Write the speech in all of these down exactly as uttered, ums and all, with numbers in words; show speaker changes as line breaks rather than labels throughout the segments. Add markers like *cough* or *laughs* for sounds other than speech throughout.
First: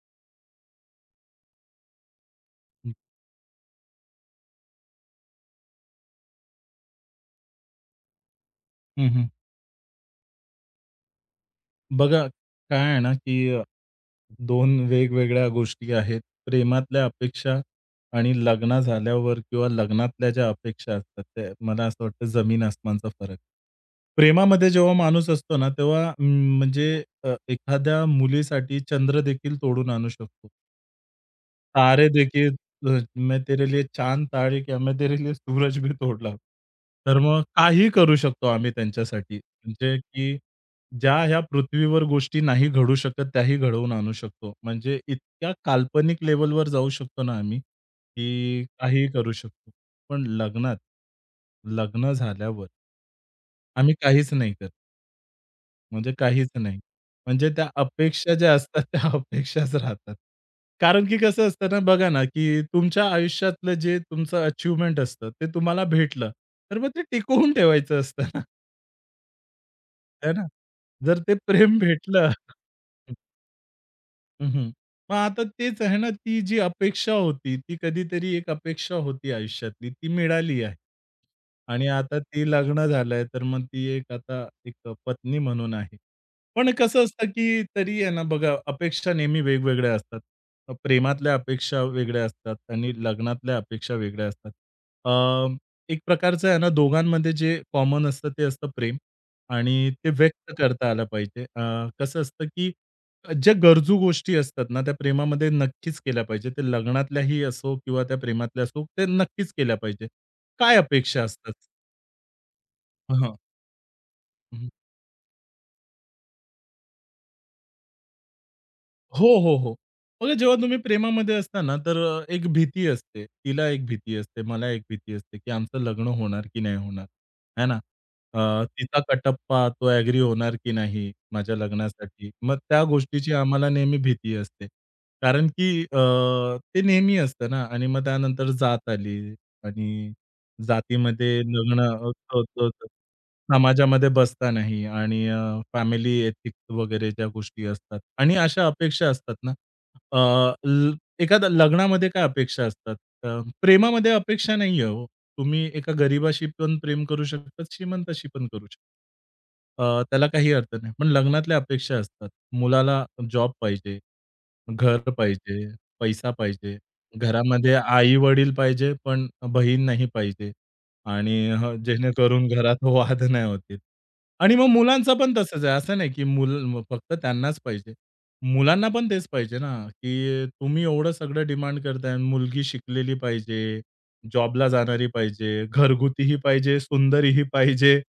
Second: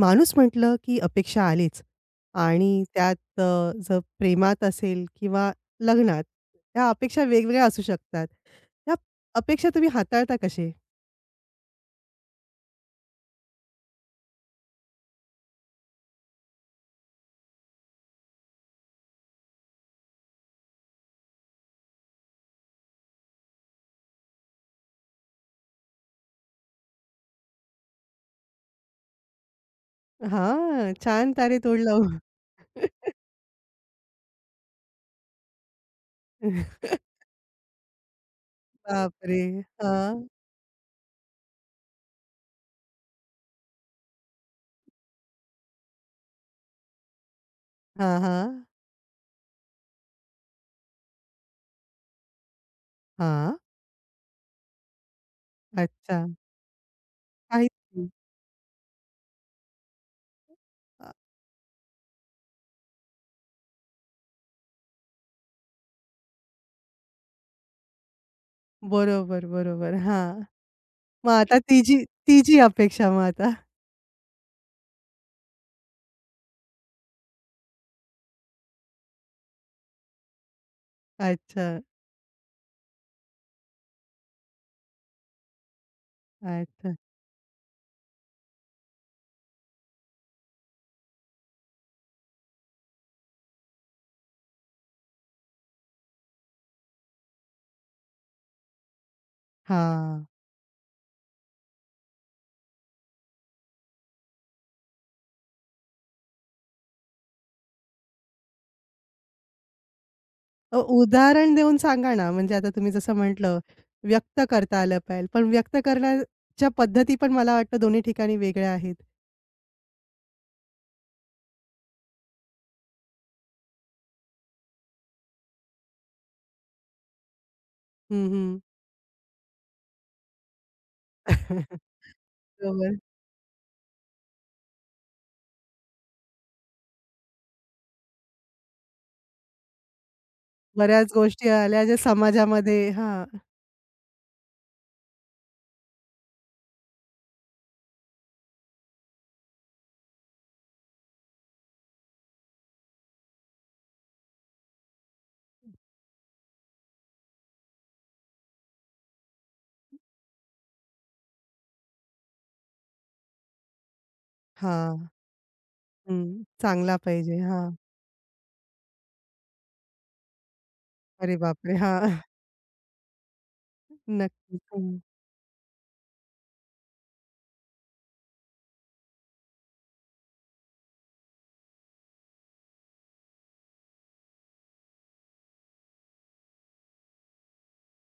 माणूस म्हटलं की अपेक्षा आलीच आणि
हं,
त्यात अ, जर प्रेमात असेल किंवा लग्नात त्या अपेक्षा वेगवेगळ्या असू शकतात. त्या
हं, हं.
अपेक्षा तुम्ही हाताळता कसे?
बघा, काय आहे ना, की अ, दोन वेगवेगळ्या गोष्टी आहेत. प्रेमातल्या अपेक्षा आणि लग्न झाल्यावर किंवा लग्नातल्या ज्या अपेक्षा असतात, त्या मला असं वाटतं जमीन आसमानचा फरक. प्रेमामध्ये जेव्हा माणूस असतो ना, तेव्हा अं, म्हणजे अ, एखाद्या मुलीसाठी चंद्र देखील तोडून आणू शकतो.
हां, छान तारे
तारे
तोडलं.
देखिए अ, मैं तेरे लिए चांद तारे क्या, मैं तेरे लिए सूरज भी तोडला.
*laughs*
तर मग काही करू शकतो आम्ही त्यांच्यासाठी.
बापरे!
म्हणजे
हां,
की ज्या ह्या पृथ्वीवर गोष्टी नाही घडू शकत, त्याही घडवून आणू शकतो. म्हणजे इतक्या काल्पनिक लेव्हलवर जाऊ शकतो ना आम्ही,
हां, हां,
की काहीही करू शकतो. पण लग्नात, लग्न झाल्यावर
हां.
आम्ही काहीच नाही करत. म्हणजे
अच्छा.
काहीच नाही. म्हणजे त्या
काहीच नाही.
अपेक्षा ज्या असतात त्या अपेक्षाच राहतात. कारण
अ,
की कसं असतं ना, बघा ना, की तुमच्या आयुष्यातलं जे तुमचं अचीव्हमेंट असतं, ते तुम्हाला भेटलं, तर मग ते टिकवून ठेवायचं असतं ना,
बरोबर, बरोबर. हां.
आहे ना? जर
मग
ते
आता
प्रेम
तिची
भेटलं
तिची अपेक्षा मग आता.
हं, हं. मग आता तेच आहे ना, ती जी अपेक्षा होती, ती कधीतरी एक अपेक्षा होती आयुष्यातली, ती मिळाली आहे.
अच्छा,
आणि आता ती लग्न झालंय, तर मग ती एक आता एक पत्नी म्हणून आहे. पण
अच्छा.
कसं असतं, की तरी आहे ना बघा, अपेक्षा नेहमी वेगवेगळ्या असतात. अ, प्रेमातल्या अपेक्षा वेगळ्या असतात आणि लग्नातल्या अपेक्षा वेगळ्या असतात. अ, एक प्रकारचं आहे ना, दोघांमध्ये जे कॉमन असतं, ते असतं प्रेम आणि ते
हां.
व्यक्त करता आलं पाहिजे. अ, कसं असतं, की ज्या गरजू गोष्टी असतात ना, त्या प्रेमामध्ये नक्कीच केल्या पाहिजे. ते लग्नातल्याही असो किंवा त्या प्रेमातल्या असो, ते नक्कीच केल्या पाहिजे. काय
अ,
अपेक्षा असतात?
उदाहरण देऊन सांगा ना, म्हणजे आता तुम्ही जसं
हं,
म्हटलं, व्यक्त करता आलं पाहिजे. पण व्यक्त करण्याच्या पद्धती पण मला वाटतं दोन्ही ठिकाणी वेगळ्या आहेत.
हो, हो, हो. बघा जेव्हा तुम्ही प्रेमामध्ये असता ना, तर अ, एक भीती असते. तिला एक भीती असते, मला एक भीती असते, की आमचं लग्न होणार की नाही होणार, आहे ना?
हं, हं.
अ, तिचा कटप्पा तो ॲग्री होणार की नाही माझ्या
*laughs*
लग्नासाठी. मग त्या
बरोबर.
गोष्टीची आम्हाला नेहमी भीती असते. कारण की अ, ते नेहमी असतं ना आणि मग त्यानंतर जात आली आणि
बऱ्याच
जातीमध्ये
गोष्टी
लग्न
आल्या ज्या
अ, क क क
समाजामध्ये हां,
समाजामध्ये बसता नाही आणि अ, फॅमिली एथिक्स वगैरे ज्या गोष्टी असतात आणि अशा अपेक्षा असतात ना, अ, ल एखाद्या लग्नामध्ये काय अपेक्षा असतात? अ, प्रेमामध्ये अपेक्षा नाहीये हो. तुम्ही एका गरीबाशी पण प्रेम करू शकतात, श्रीमंताशी पण करू शकता. अ, त्याला काही अर्थ नाही. पण लग्नातल्या अपेक्षा असतात. मुलाला जॉब पाहिजे,
हां.
घर पाहिजे,
हं.
पैसा पाहिजे.
चांगला पाहिजे.
घरामध्ये
हां.
आई-वडील पाहिजे, पण बहीण नाही पाहिजे आणि
अरे
हं,
बापरे! हां.
जेणेकरून घरात वाद नाही होतील. आणि
नक्कीच.
मग
हं.
मुलांचं पण तसंच आहे. असं नाही की मुलं फक्त त्यांनाच पाहिजे. मुलांना पण तेच पाहिजे ना, की तुम्ही एवढं सगळं डिमांड करताय. मुलगी शिकलेली पाहिजे, जॉबला जाणारी पाहिजे, घरगुतीही पाहिजे, सुंदरीही पाहिजे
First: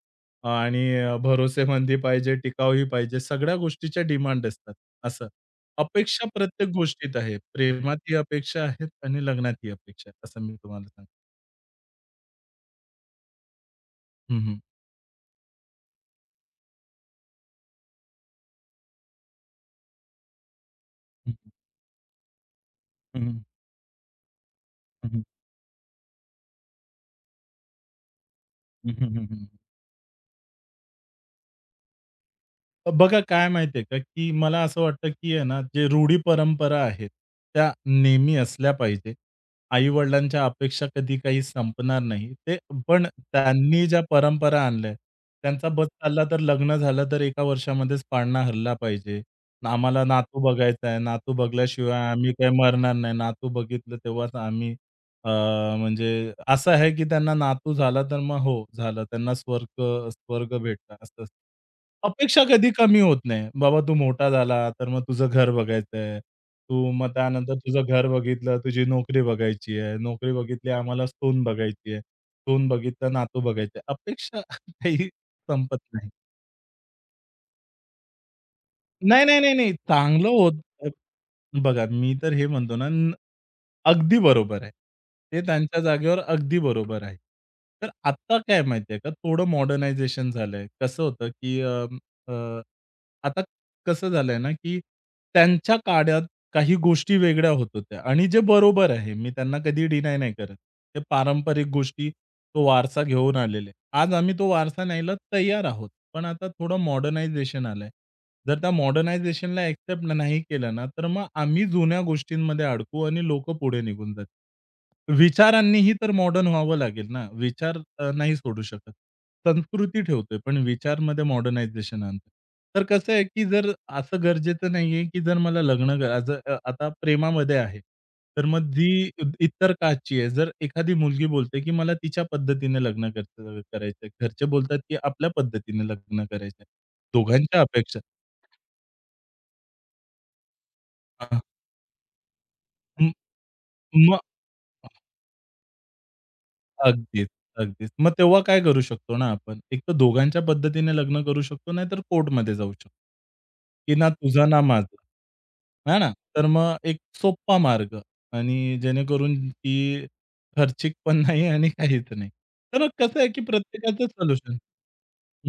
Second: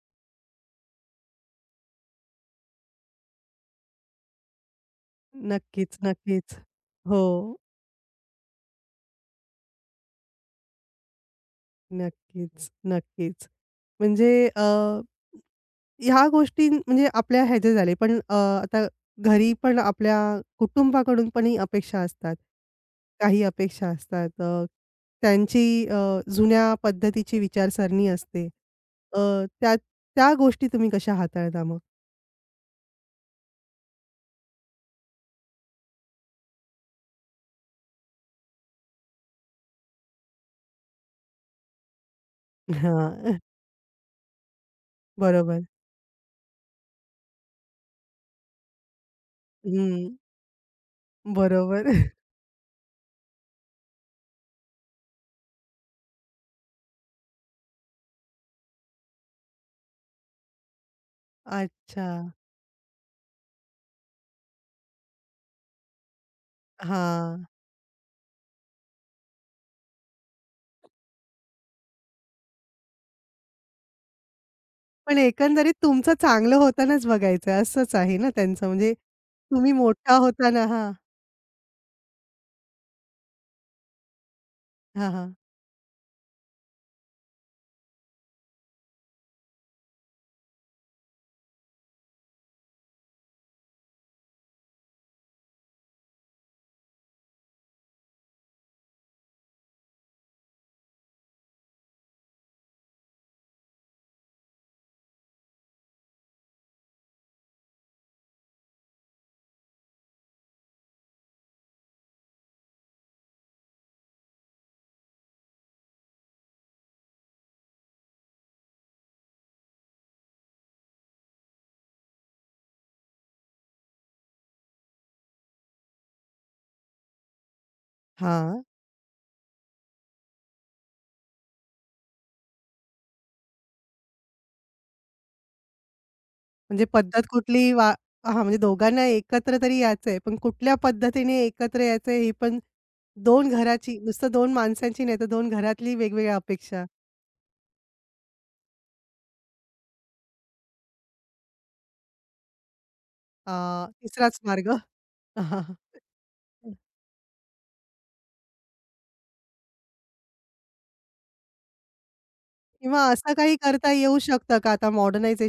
आणि भरोसेमंदी पाहिजे, टिकाऊही पाहिजे. सगळ्या गोष्टीच्या डिमांड असतात असं.
नक्कीच,
अपेक्षा
नक्कीच.
प्रत्येक गोष्टीत
हो.
आहे. प्रेमात ही अपेक्षा आहेत आणि लग्नात ही अपेक्षा आहे, असं मी तुम्हाला सांगेन.
नक्कीच, नक्कीच. म्हणजे
हं.
अ ह्या गोष्टी म्हणजे आपल्या ह्याचे झाले. पण अ, आता घरी पण आपल्या कुटुंबाकडून
हं,
पण
हं.
ही अपेक्षा असतात.
हं, हं.
काही अपेक्षा असतात. अ,
हं, हं.
त्यांची अ, जुन्या पद्धतीची विचारसरणी असते.
हं,
अ,
हं, हं.
त्या त्या गोष्टी तुम्ही कशा हाताळता मग? हां,
बघा काय माहिती आहे का, की मला असं वाटतं, की आहे ना, जे रूढी परंपरा आहेत, त्या नेहमी असल्या पाहिजे. आई-वडिलांच्या अपेक्षा कधी काही संपणार नाही. ते पण
*laughs*
त्यांनी ज्या परंपरा आणल्या आहेत,
बरोबर.
त्यांचा बस चालला तर लग्न झालं तर एक वर्षामध्येच पाळणा हरला पाहिजे. आम्हाला
हं,
नातू बघायचा आहे, नातू
बरोबर.
बघल्याशिवाय
*laughs*
आम्ही काही मरणार नाही, नातू बघितलं तेव्हाच आम्ही अ, म्हणजे असं आहे, की त्यांना नातू झाला, तर मग हो, झालं. त्यांना स्वर्ग स्वर्ग भेटला असं असतं.
अच्छा.
अपेक्षा कधी कमी होत नाही. बाबा तू मोठा झाला, तर मग तुझं घर बघायचं आहे. तू मग
हां.
त्यानंतर तुझं घर बघितलं, तुझी नोकरी बघायची आहे. नोकरी बघितली, आम्हाला सून बघायची आहे. सून बघितलं, नातू बघायचं अपेक्षा *laughs* काही
पण एकंदरीत
संपत नाही.
तुमचं चांगलं होतानाच बघायचं असंच आहे ना त्यांचं म्हणजे
नाही, नाही, नाही, नाही.
तुम्ही मोठा
चांगलं
होताना
होतं.
हां.
बघा, मी तर हे म्हणतो ना, न अगदी बरोबर आहे.
हां, हां.
ते त्यांच्या जागेवर अगदी बरोबर आहे. तर आत्ता काय माहिती का, थोडं मॉडर्नायझेशन झालंय. कसं होतं, की अ, अ, आता कसं झालंय ना, की त्यांच्या काळात काही गोष्टी वेगळ्या होत होत्या आणि जे बरोबर आहे. मी त्यांना कधी डिनाय नाही करत. ते पारंपरिक गोष्टी, तो वारसा घेऊन आलेले. आज आम्ही तो वारसा न्यायला तयार आहोत. पण आता थोडं मॉडर्नायझेशन आलंय. जर त्या मॉडर्नायझेशनला एक्सेप्ट नाही केलं ना, तर मग आम्ही जुन्या गोष्टींमध्ये अडकू आणि लोकं पुढे निघून जातील. विचारांनीही तर मॉडर्न व्हावं लागेल ना. विचार अ, नाही सोडू शकत. संस्कृती ठेवतोय, पण विचारमध्ये मॉडर्नायझेशन आणतोय. तर कसं आहे, की जर असं गरजेचं नाहीये, की जर मला लग्न करायचं अ, आता प्रेमामध्ये आहे. तर
हां.
मग जी इतर काची आहे, जर एखादी मुलगी बोलते, की मला तिच्या पद्धतीने लग्न करायचं करायचंय. घरचे बोलतात, की आपल्या पद्धतीने लग्न करायचंय.
म्हणजे पद्धत
दोघांच्या
कुठली वा
अपेक्षा
हां, म्हणजे दोघांना एकत्र तरी यायचंय, पण कुठल्या पद्धतीने
हां.
एकत्र यायचंय ही पण दोन घराची
म
नुसतं दोन माणसांची नाही तर दोन घरातली वेगवेगळ्या अपेक्षा.
अगदीच, अगदीच. मग तेव्हा काय करू शकतो ना आपण? एक तर दोघांच्या पद्धतीने लग्न करू शकतो, नाहीतर कोर्टमध्ये जाऊ शकतो,
अ,
की ना
तिसराच
तुझा ना
मार्ग.
माझा. आहे
*laughs*
ना? तर मग एक सोपा मार्ग आणि जेणेकरून की खर्चिक पण नाही आणि काहीच नाही. तर मग
किंवा
कसं आहे
असं
की
काही करता
प्रत्येकाचं
येऊ
सोल्युशन
शकतं का? आता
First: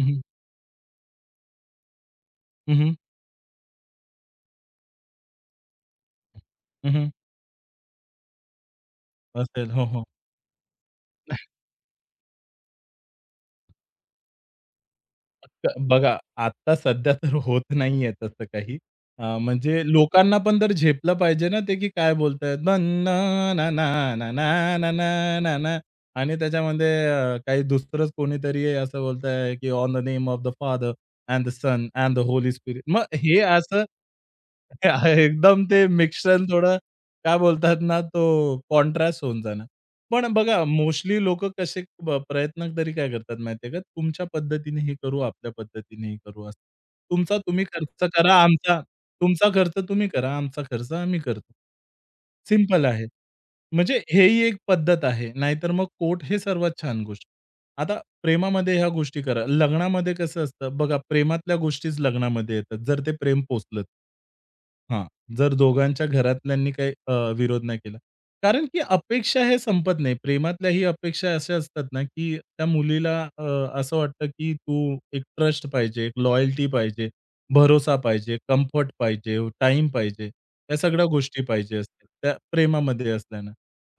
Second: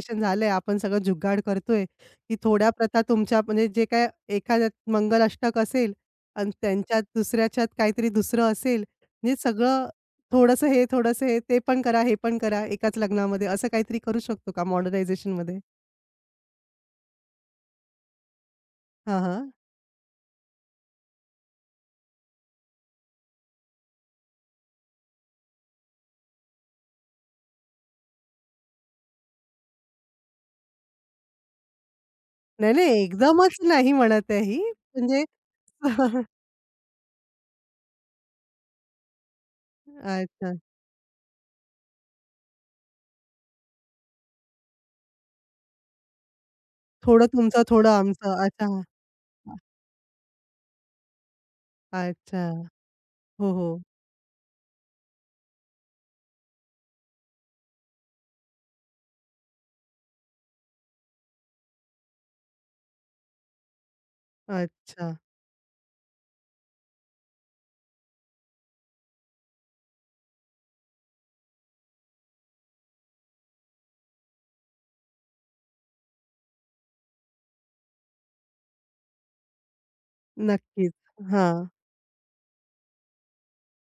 हं, हं.
झालंय, आपण सगळं जुगाड करतोय, की थोड्या
हं, हं.
प्रथा तुमच्या म्हणजे जे काय एखाद्यात मंगलाष्टक असेल आणि
हं,
त्यांच्यात
हं.
दुसऱ्याच्यात काहीतरी दुसरं असेल, म्हणजे
असेल. हो,
सगळं
हो.
थोडंसं हे, थोडंसं हे, ते पण करा, हे पण करा एकाच लग्नामध्ये असं काहीतरी करू शकतो का मॉडर्नायझेशनमध्ये?
फक्त बघा, आता सध्या तर होत नाहीये तसं काही.
हां,
अ,
हां.
म्हणजे लोकांना पण तर झेपलं पाहिजे ना ते, की काय बोलतायत ना, ना, ना, ना, ना, ना, ना, ना, ना ना. आणि त्याच्यामध्ये अ, काही दुसरंच कोणीतरी आहे असं बोलतंय, की "on the name of the father and the son and the holy
नाही,
स्पिरिट."
नाही
मग हे
एकदमच
असं
नाही म्हणत आहे ही.
*laughs* हे
म्हणजे
एकदम ते
*laughs*
मिश्रण थोडं काय बोलतात ना, तो कॉन्ट्रास्ट होऊन जाणार. पण
अच्छा.
बघा, मोस्टली लोकं कसे ब प्रयत्न तरी काय करतात माहिती आहे का? तुमच्या पद्धतीने हे करू, आपल्या पद्धतीने हे करू असं.
थोडं
तुमचा
तुमचं,
तुम्ही
थोडं
खर्च करा,
आमचं.
आमचा
अच्छा.
तुमचा खर्च तुम्ही करा, आमचा खर्च आम्ही करतो.
अच्छा.
सिंपल आहे.
हो, हो.
म्हणजे हेही एक पद्धत आहे. नाहीतर मग कोर्ट हे सर्वात छान गोष्ट. आता प्रेमामध्ये ह्या गोष्टी करा. लग्नामध्ये कसं असतं बघा, प्रेमातल्या गोष्टीच लग्नामध्ये येतात, जर ते प्रेम पोचलं
अच्छा.
जर दोघांच्या घरातल्यांनी काही अ, विरोध नाही केला. कारण की अपेक्षा हे संपत नाही. प्रेमातल्याही अपेक्षा अशा असतात ना, की त्या मुलीला अ, असं वाटतं, की तू एक ट्रस्ट पाहिजे, एक लॉयल्टी पाहिजे, भरोसा पाहिजे, कम्फर्ट पाहिजे, टाइम पाहिजे. या
नक्कीच.
सगळ्या गोष्टी
हां.
पाहिजे असतात. त्या प्रेमामध्ये असल्यानं.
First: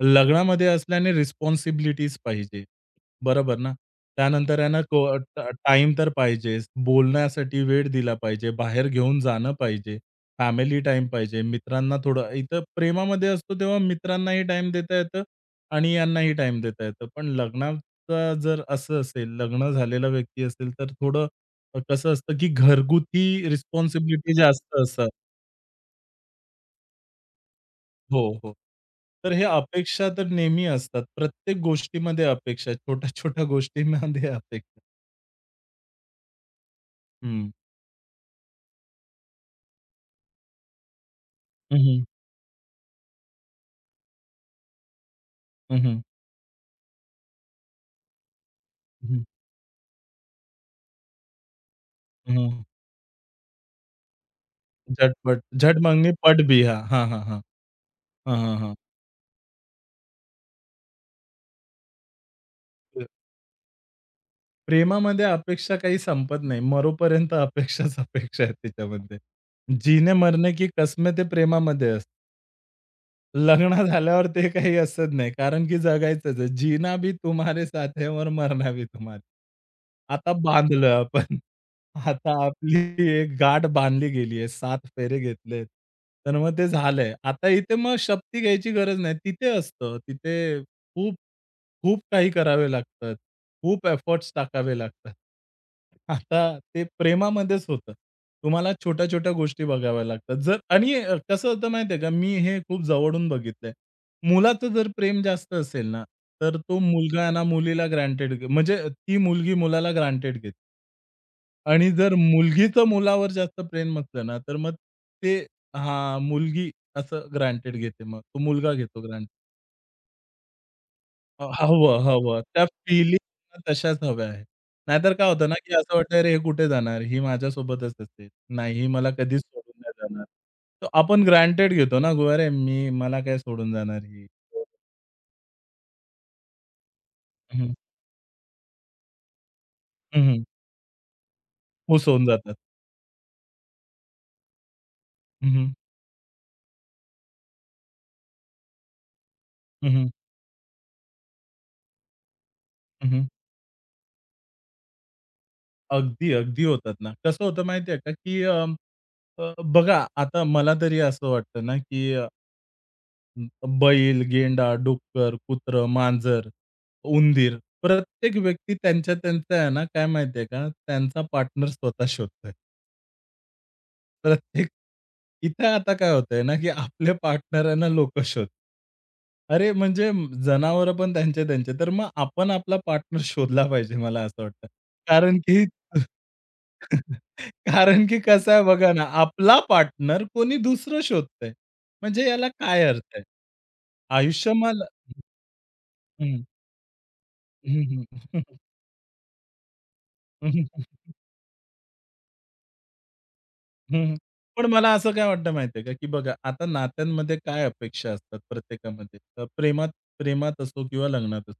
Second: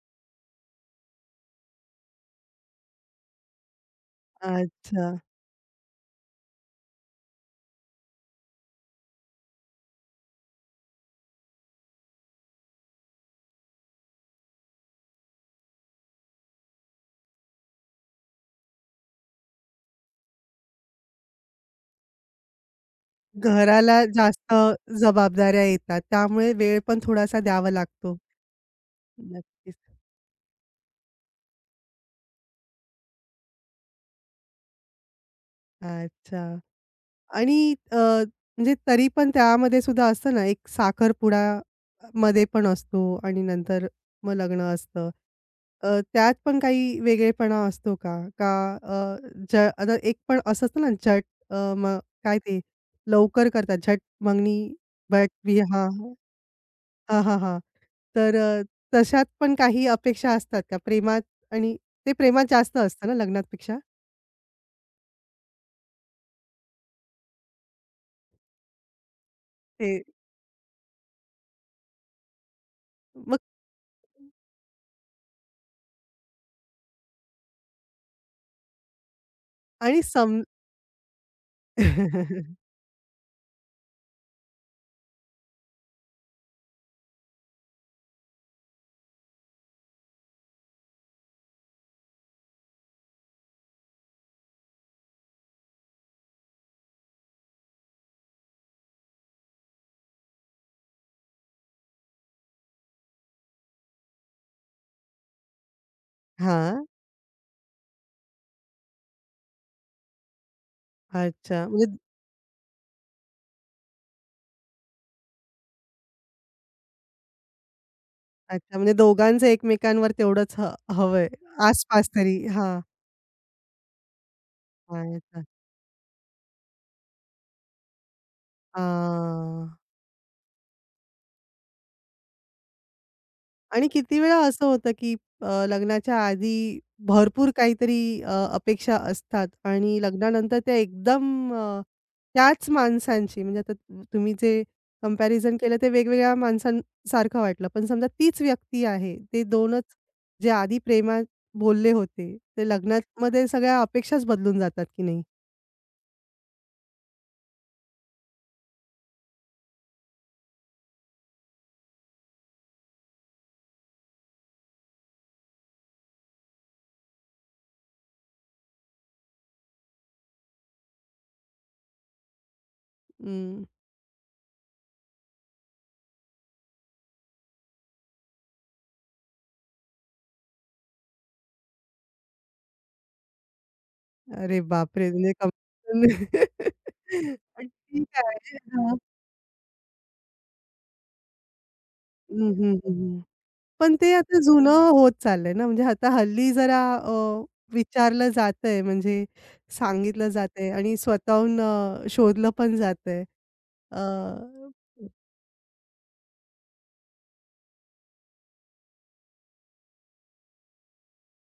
लग्नामध्ये असल्याने रिस्पॉन्सिबिलिटीज पाहिजे. बरोबर ना? त्यानंतर यांना को
अच्छा.
तर पाहिजेच. बोलण्यासाठी वेळ दिला पाहिजे. बाहेर घेऊन जाणं पाहिजे. फॅमिली टाइम पाहिजे, मित्रांना थोडं इथं प्रेमामध्ये असतो तेव्हा मित्रांनाही टाइम देता येतं आणि यांनाही टाईम देता येतं. पण लग्नाचा जर असं असेल, लग्न झालेला व्यक्ती असेल, तर थोडं अ, कसं असतं की घरगुती
घराला
रिस्पॉन्सिबिलिटी
जास्त
जास्त असतात.
जबाबदाऱ्या येतात. त्यामुळे वेळ पण थोडासा द्यावा लागतो.
हो, हो. तर हे
नक्कीच.
अपेक्षा तर नेहमी असतात. प्रत्येक गोष्टीमध्ये अपेक्षा, छोट्या-छोट्या गोष्टींमध्ये अपेक्षा.
अच्छा.
हं.
आणि अ, म्हणजे तरी पण त्यामध्ये सुद्धा असतं ना, एक साखरपुडा
हं, हं.
मध्ये पण असतो आणि नंतर मग लग्न असतं.
हं,
अ,
हं.
त्यात पण काही वेगळेपणा असतो का? का अ, ज आता एक पण असं असतं ना, झट अ, मग काय ते लवकर करतात. झट मंगनी बट
झटपट, झट मांगनी
विवाह.
पट भी. हा हां, हां,
हां, हां,
हां.
हां. तर
हां,
अ,
हां,
तशात पण काही अपेक्षा असतात का प्रेमात आणि ते प्रेमात जास्त असतं ना लग्नापेक्षा?
प्रेमामध्ये अपेक्षा काही संपत नाही. मरोपर्यंत अपेक्षाच अपेक्षा आहेत त्याच्यामध्ये.
ते
जीने मरने की कसमें ते प्रेमामध्ये असतं.
मग
लग्न झाल्यावर ते काही असत नाही. कारण की जगायचंच आहे. जीना भी तुम्हारे साथ है और मरना भी तुम्हारे
आणि
आता
सम
बांधलं आपण. आता
*laughs*
आपली एक गाठ बांधली गेली आहे. सात फेरे घेतलेत. तर मग ते झालंय. आता इथे मग शपथी घ्यायची गरज नाही. तिथे असतं. तिथे खूप, खूप काही करावे लागतात. खूप एफर्ट्स टाकावे लागतात. आता ते प्रेमामध्येच होतं. तुम्हाला छोट्या-छोट्या गोष्टी बघाव्या लागतात. जर आणि अ, कसं होतं माहिती आहे का, मी हे खूप जवळून बघितलंय. मुलाचं जर प्रेम जास्त असेल ना, तर तो
हां.
मुलगा आहे ना मुलीला ग्रांटेड घे म्हणजे ती मुलगी मुलाला ग्रांटेड घेते.
अच्छा. म्हणजे
आणि जर मुलगीचं मुलावर जास्त प्रेम असलं ना, तर मग ते हां, मुलगी असं ग्रांटेड घेते मग. तो मुलगा
अच्छा. म्हणजे
घेतो
दोघांचं एकमेकांवर तेवढंच ह हवंय.
अ, हवं,
आसपास तरी.
हवं. त्या
हां.
फिलिंग तशाच हव्या आहेत. नाहीतर काय
अच्छा.
होतं ना, की असं वाटतं अरे हे कुठे जाणार? ही माझ्यासोबतच असते. नाही ही मला कधीच सोडून
आह.
नाही जाणार. तर आपण ग्रँटेड घेतो ना, की अरे मी मला काय सोडून
आणि
जाणार
किती
ही?
वेळा असं होतं, की अ, लग्नाच्या आधी भरपूर
हं,
काहीतरी अ, अपेक्षा असतात आणि
हं,
लग्नानंतर त्या एकदम अ,
खुश होऊन जातात.
त्याच माणसांची म्हणजे आता तु- तुम्ही जे
हं,
कंपॅरिझन
हं.
केलं ते वेगवेगळ्या माणसांसारखं वाटलं. पण समजा तीच व्यक्ती आहे. ते 2च
हं,
जे आधी प्रेमात बोलले होते, ते लग्नामध्ये सगळ्या अपेक्षाच बदलून जातात की नाही?
अगदी, अगदी होतात ना. कसं होतं माहिती आहे का, की अ, अ, बघा आता मला तरी असं वाटतं ना, की बैल, गेंडा, डुक्कर, कुत्र, मांजर, उंदीर. प्रत्येक व्यक्ती त्यांच्या त्यांचा आहे ना, काय माहिती का, त्यांचा पार्टनर स्वतः शोधतोय.
अं,
प्रत्येक *laughs* इथे आता काय होतंय ना, की आपल्या पार्टनरांना लोकं शोधतात. अरे, म्हणजे जनावरं पण त्यांचे त्यांचे. तर मग आपण आपला पार्टनर शोधला पाहिजे मला असं
अरे
वाटतं.
बापरे! म्हणजे
कारण की
कंपॅरिझन *laughs*
*laughs*
पण
कारण
ठीक
की कसं
आहे.
आहे बघा
हां.
ना, आपला पार्टनर कोणी दुसरं शोधतंय. म्हणजे याला
हं, हं,
काय
हं,
अर्थ
हं.
आहे?
पण ते आता
आयुष्य मला
जुनं होत चाललंय ना, म्हणजे आता
हं,
हल्ली जरा अ,
हं,
विचारलं जातंय म्हणजे सांगितलं
हं.
जातंय आणि स्वतःहून अ, शोधलं पण जातंय. अ
हं, हं. पण मला असं काय वाटतं माहिती का, की बघा आता नात्यांमध्ये काय अपेक्षा असतात प्रत्येकामध्ये. अ, प्रेमात प्रेमात असो किंवा लग्नात असो.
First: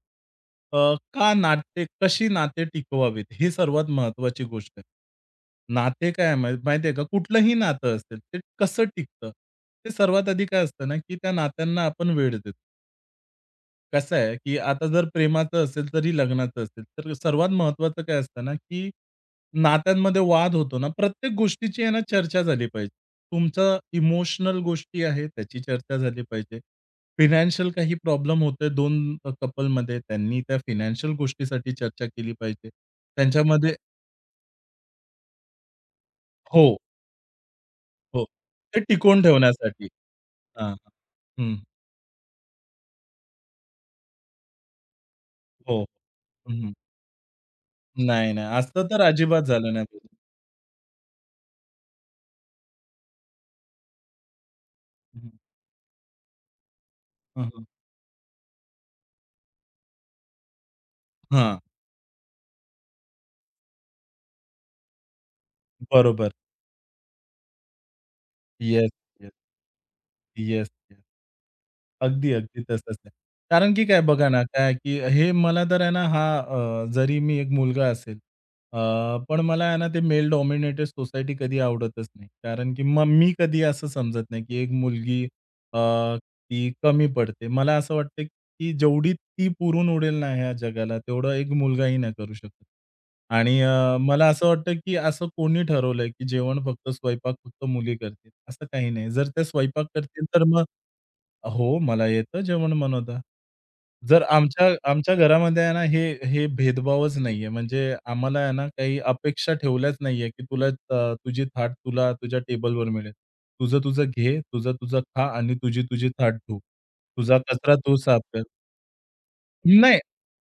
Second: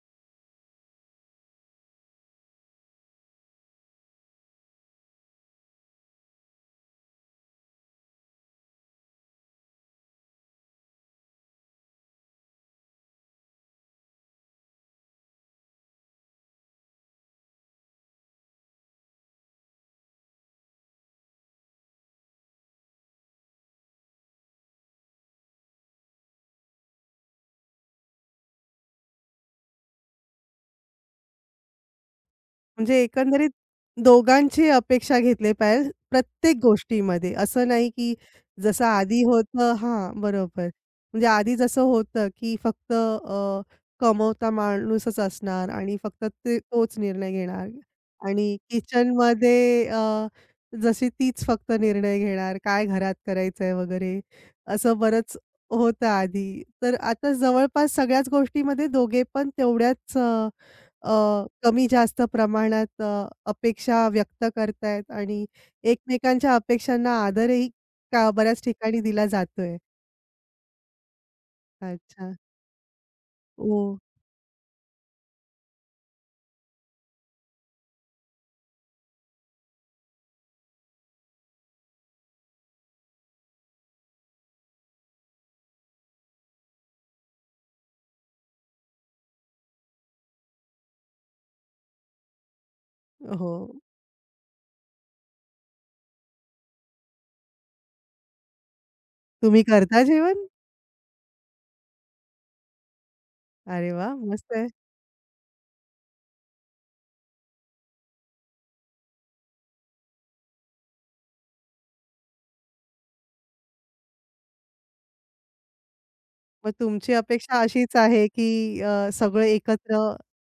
अ, का नाते कशी नाते टिकवावीत ही सर्वात महत्त्वाची गोष्ट आहे. नाते काय आहे मा माहिती का, कुठलंही नातं असेल, ते कसं टिकतं? ते सर्वात आधी काय असतं ना, की त्या नात्यांना आपण वेळ देतो. कसं आहे, की आता जर प्रेमाचं असेल तरी लग्नाचं असेल, तर सर्वात महत्त्वाचं काय असतं ना, की नात्यांमध्ये वाद होतो ना, प्रत्येक गोष्टीची आहे ना चर्चा झाली पाहिजे. तुमचं इमोशनल गोष्टी आहे, त्याची चर्चा झाली पाहिजे. फायनान्शियल काही प्रॉब्लेम होते दोन अ, कपलमध्ये, त्यांनी त्या फायनान्शियल गोष्टीसाठी चर्चा केली पाहिजे.
म्हणजे एकंदरीत
त्यांच्यामध्ये
दोघांची अपेक्षा घेतली पाहिजे प्रत्येक
हो,
गोष्टीमध्ये. असं नाही की
हो. ते
जसं
टिकवून
आधी होतं
ठेवण्यासाठी.
हां, बरोबर.
हां,
म्हणजे आधी
हं.
जसं होतं की फक्त अ, कमवता माणूसच असणार
हो.
आणि फक्त ते
हं,
तोच निर्णय घेणार
नाही,
आणि
नाही. असं तर अजिबात झालं नाही
किचनमध्ये
पाहिजे.
अ, जशी तीच फक्त निर्णय घेणार, काय घरात करायचंय वगैरे असं बरंच होतं आधी. तर आता
हं, हं.
जवळपास सगळ्याच गोष्टीमध्ये दोघे पण तेवढ्याच अ अ,
हां, हां.
कमी जास्त प्रमाणात अ, अपेक्षा व्यक्त करतायत आणि
बरोबर.
एकमेकांच्या अपेक्षांना आदरही का बऱ्याच
येस,
ठिकाणी दिला
येस,
जातोय.
Yes, yes. अगदी,
अच्छा.
अगदी तसंच आहे. कारण
ओ
की काय बघा ना, काय की हे मला तर आहे ना, हा अ, जरी मी एक मुलगा असेल, अ, पण मला आहे ना, ते मेल डॉमिनेटेड सोसायटी कधी आवडतच नाही. कारण की मग मी कधी असं समजत नाही, की एक मुलगी अ, ती कमी पडते. मला असं वाटतं, की जेवढी ती पुरून उडेल ना ह्या जगाला, तेवढं एक मुलगाही नाही करू शकत.
हो.
आणि अ, मला असं वाटतं, की असं कोणी ठरवलंय, की जेवण फक्त स्वयंपाक फक्त मुली करतील, असं काही नाही. जर त्या
तुम्ही
स्वयंपाक
करता
करतील, तर
जेवण?
मग हो, मला येतं जेवण बनवता.
अरे वाह!
जर
मस्त
आमच्या
आहे.
आमच्या घरामध्ये आहे ना, हे हे भेदभावच नाहीये. म्हणजे आम्हाला आहे ना, काही अपेक्षा ठेवल्याच नाहीये, की तुला अ, तुझी थाट तुला तुझ्या टेबलवर मिळेल. तुझं तुझं घे, तुझं तुझं खा आणि तुझी तुझी थाट धू.
मग तुमची
तुझा
अपेक्षा
कचरा तू
अशीच
साफ
आहे,
कर.
की अ, सगळे एकत्र
नाही,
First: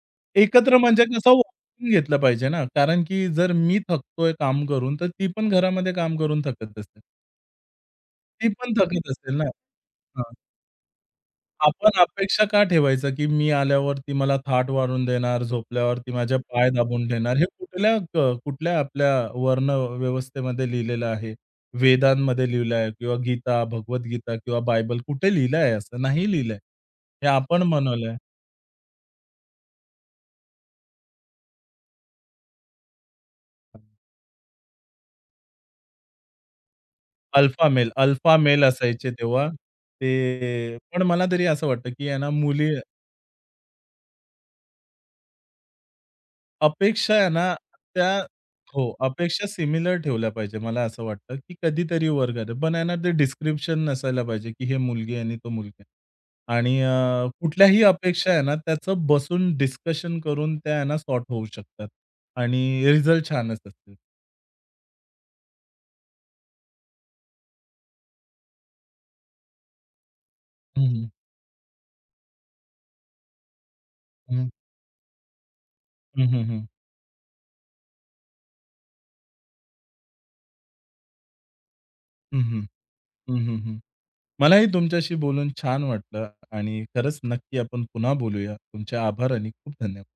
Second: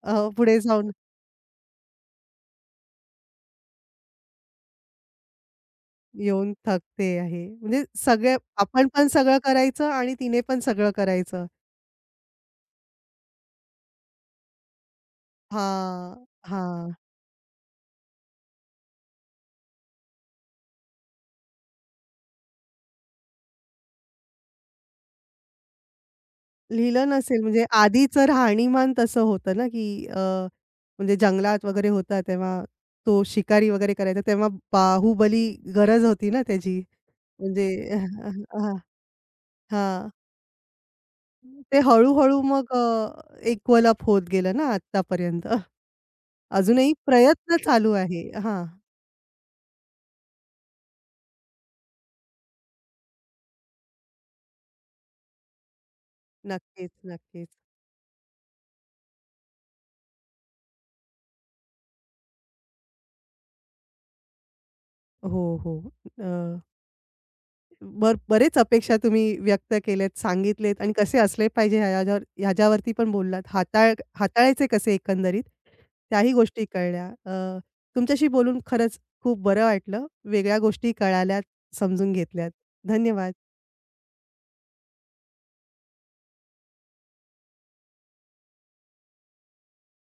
अ, पुढे
एकत्र
जाऊन
म्हणजे कसं वाटून घेतलं पाहिजे ना, कारण की जर मी थकतोय काम करून, तर ती पण घरामध्ये काम करून
येऊन
थकत असते.
थकते आहे. म्हणजे सगळे
ती पण
आपण पण
थकत असेल
सगळं
ना.
करायचं आणि तिने पण सगळं करायचं.
आपण अपेक्षा का ठेवायचं, की मी आल्यावर ती मला थाट वाढून देणार, झोपल्यावर ती
हां,
माझ्या पाय
हां.
दाबून देणार. हे कुठल्या अ, कुठल्या आपल्या वर्णव्यवस्थेमध्ये लिहिलेलं आहे? वेदांमध्ये लिहिलं आहे किंवा गीता, भगवद्गीता किंवा बायबल कुठे लिहिलं आहे असं? नाही लिहिलं
लिहिलं
हे
नसेल म्हणजे
आपण बनवलं
आधीचं राहणीमान तसं होतं ना, की अ, म्हणजे जंगलात वगैरे होता तेव्हा तो शिकारी वगैरे करायचा तेव्हा बाहुबली गरज होती ना त्याची. म्हणजे
अल्फा मेल, अल्फा
*laughs*
मेल
हां,
असायचे तेव्हा.
हां.
ते पण मला तरी असं
ते
वाटतं, की आहे ना
हळू मग
मुली
अ, इक्वल अप होत गेलं ना आत्तापर्यंत. अजूनही
अपेक्षा आहे ना,
प्रयत्न चालू
त्या
आहे. हां.
हो, अपेक्षा सिमिलर ठेवल्या पाहिजे. मला असं वाटतं, की कधीतरी वर करा. पण आहे ना, ते डिस्क्रिप्शन नसायला पाहिजे, की हे मुलगी आहे आणि तो मुलगा आहे. आणि
नक्कीच,
अ,
नक्कीच.
कुठल्याही अपेक्षा आहे ना, त्याचं बसून डिस्कशन करून त्या आहे ना, सॉर्ट होऊ शकतात. आणि रिझल्ट छानच असतील.
हो, हो. अ बर बरेच अपेक्षा तुम्ही व्यक्त केल्यात, सांगितलेत
हं,
आणि
हं.
कसे असले पाहिजे ह्याच्यावर ह्याच्यावरती पण बोललात. हाताळ
हं.
हाताळायचे कसे एकंदरीत
हं,
त्याही
हं, हं.
गोष्टी कळल्या. अ, तुमच्याशी बोलून खरंच खूप बरं वाटलं. वेगळ्या गोष्टी कळाल्यात, समजून
हं,
घेतल्यात.
हं.
धन्यवाद.
मलाही तुमच्याशी बोलून छान वाटलं आणि खरंच नक्की आपण पुन्हा बोलूया. तुमचे आभार आणि खूप धन्यवाद.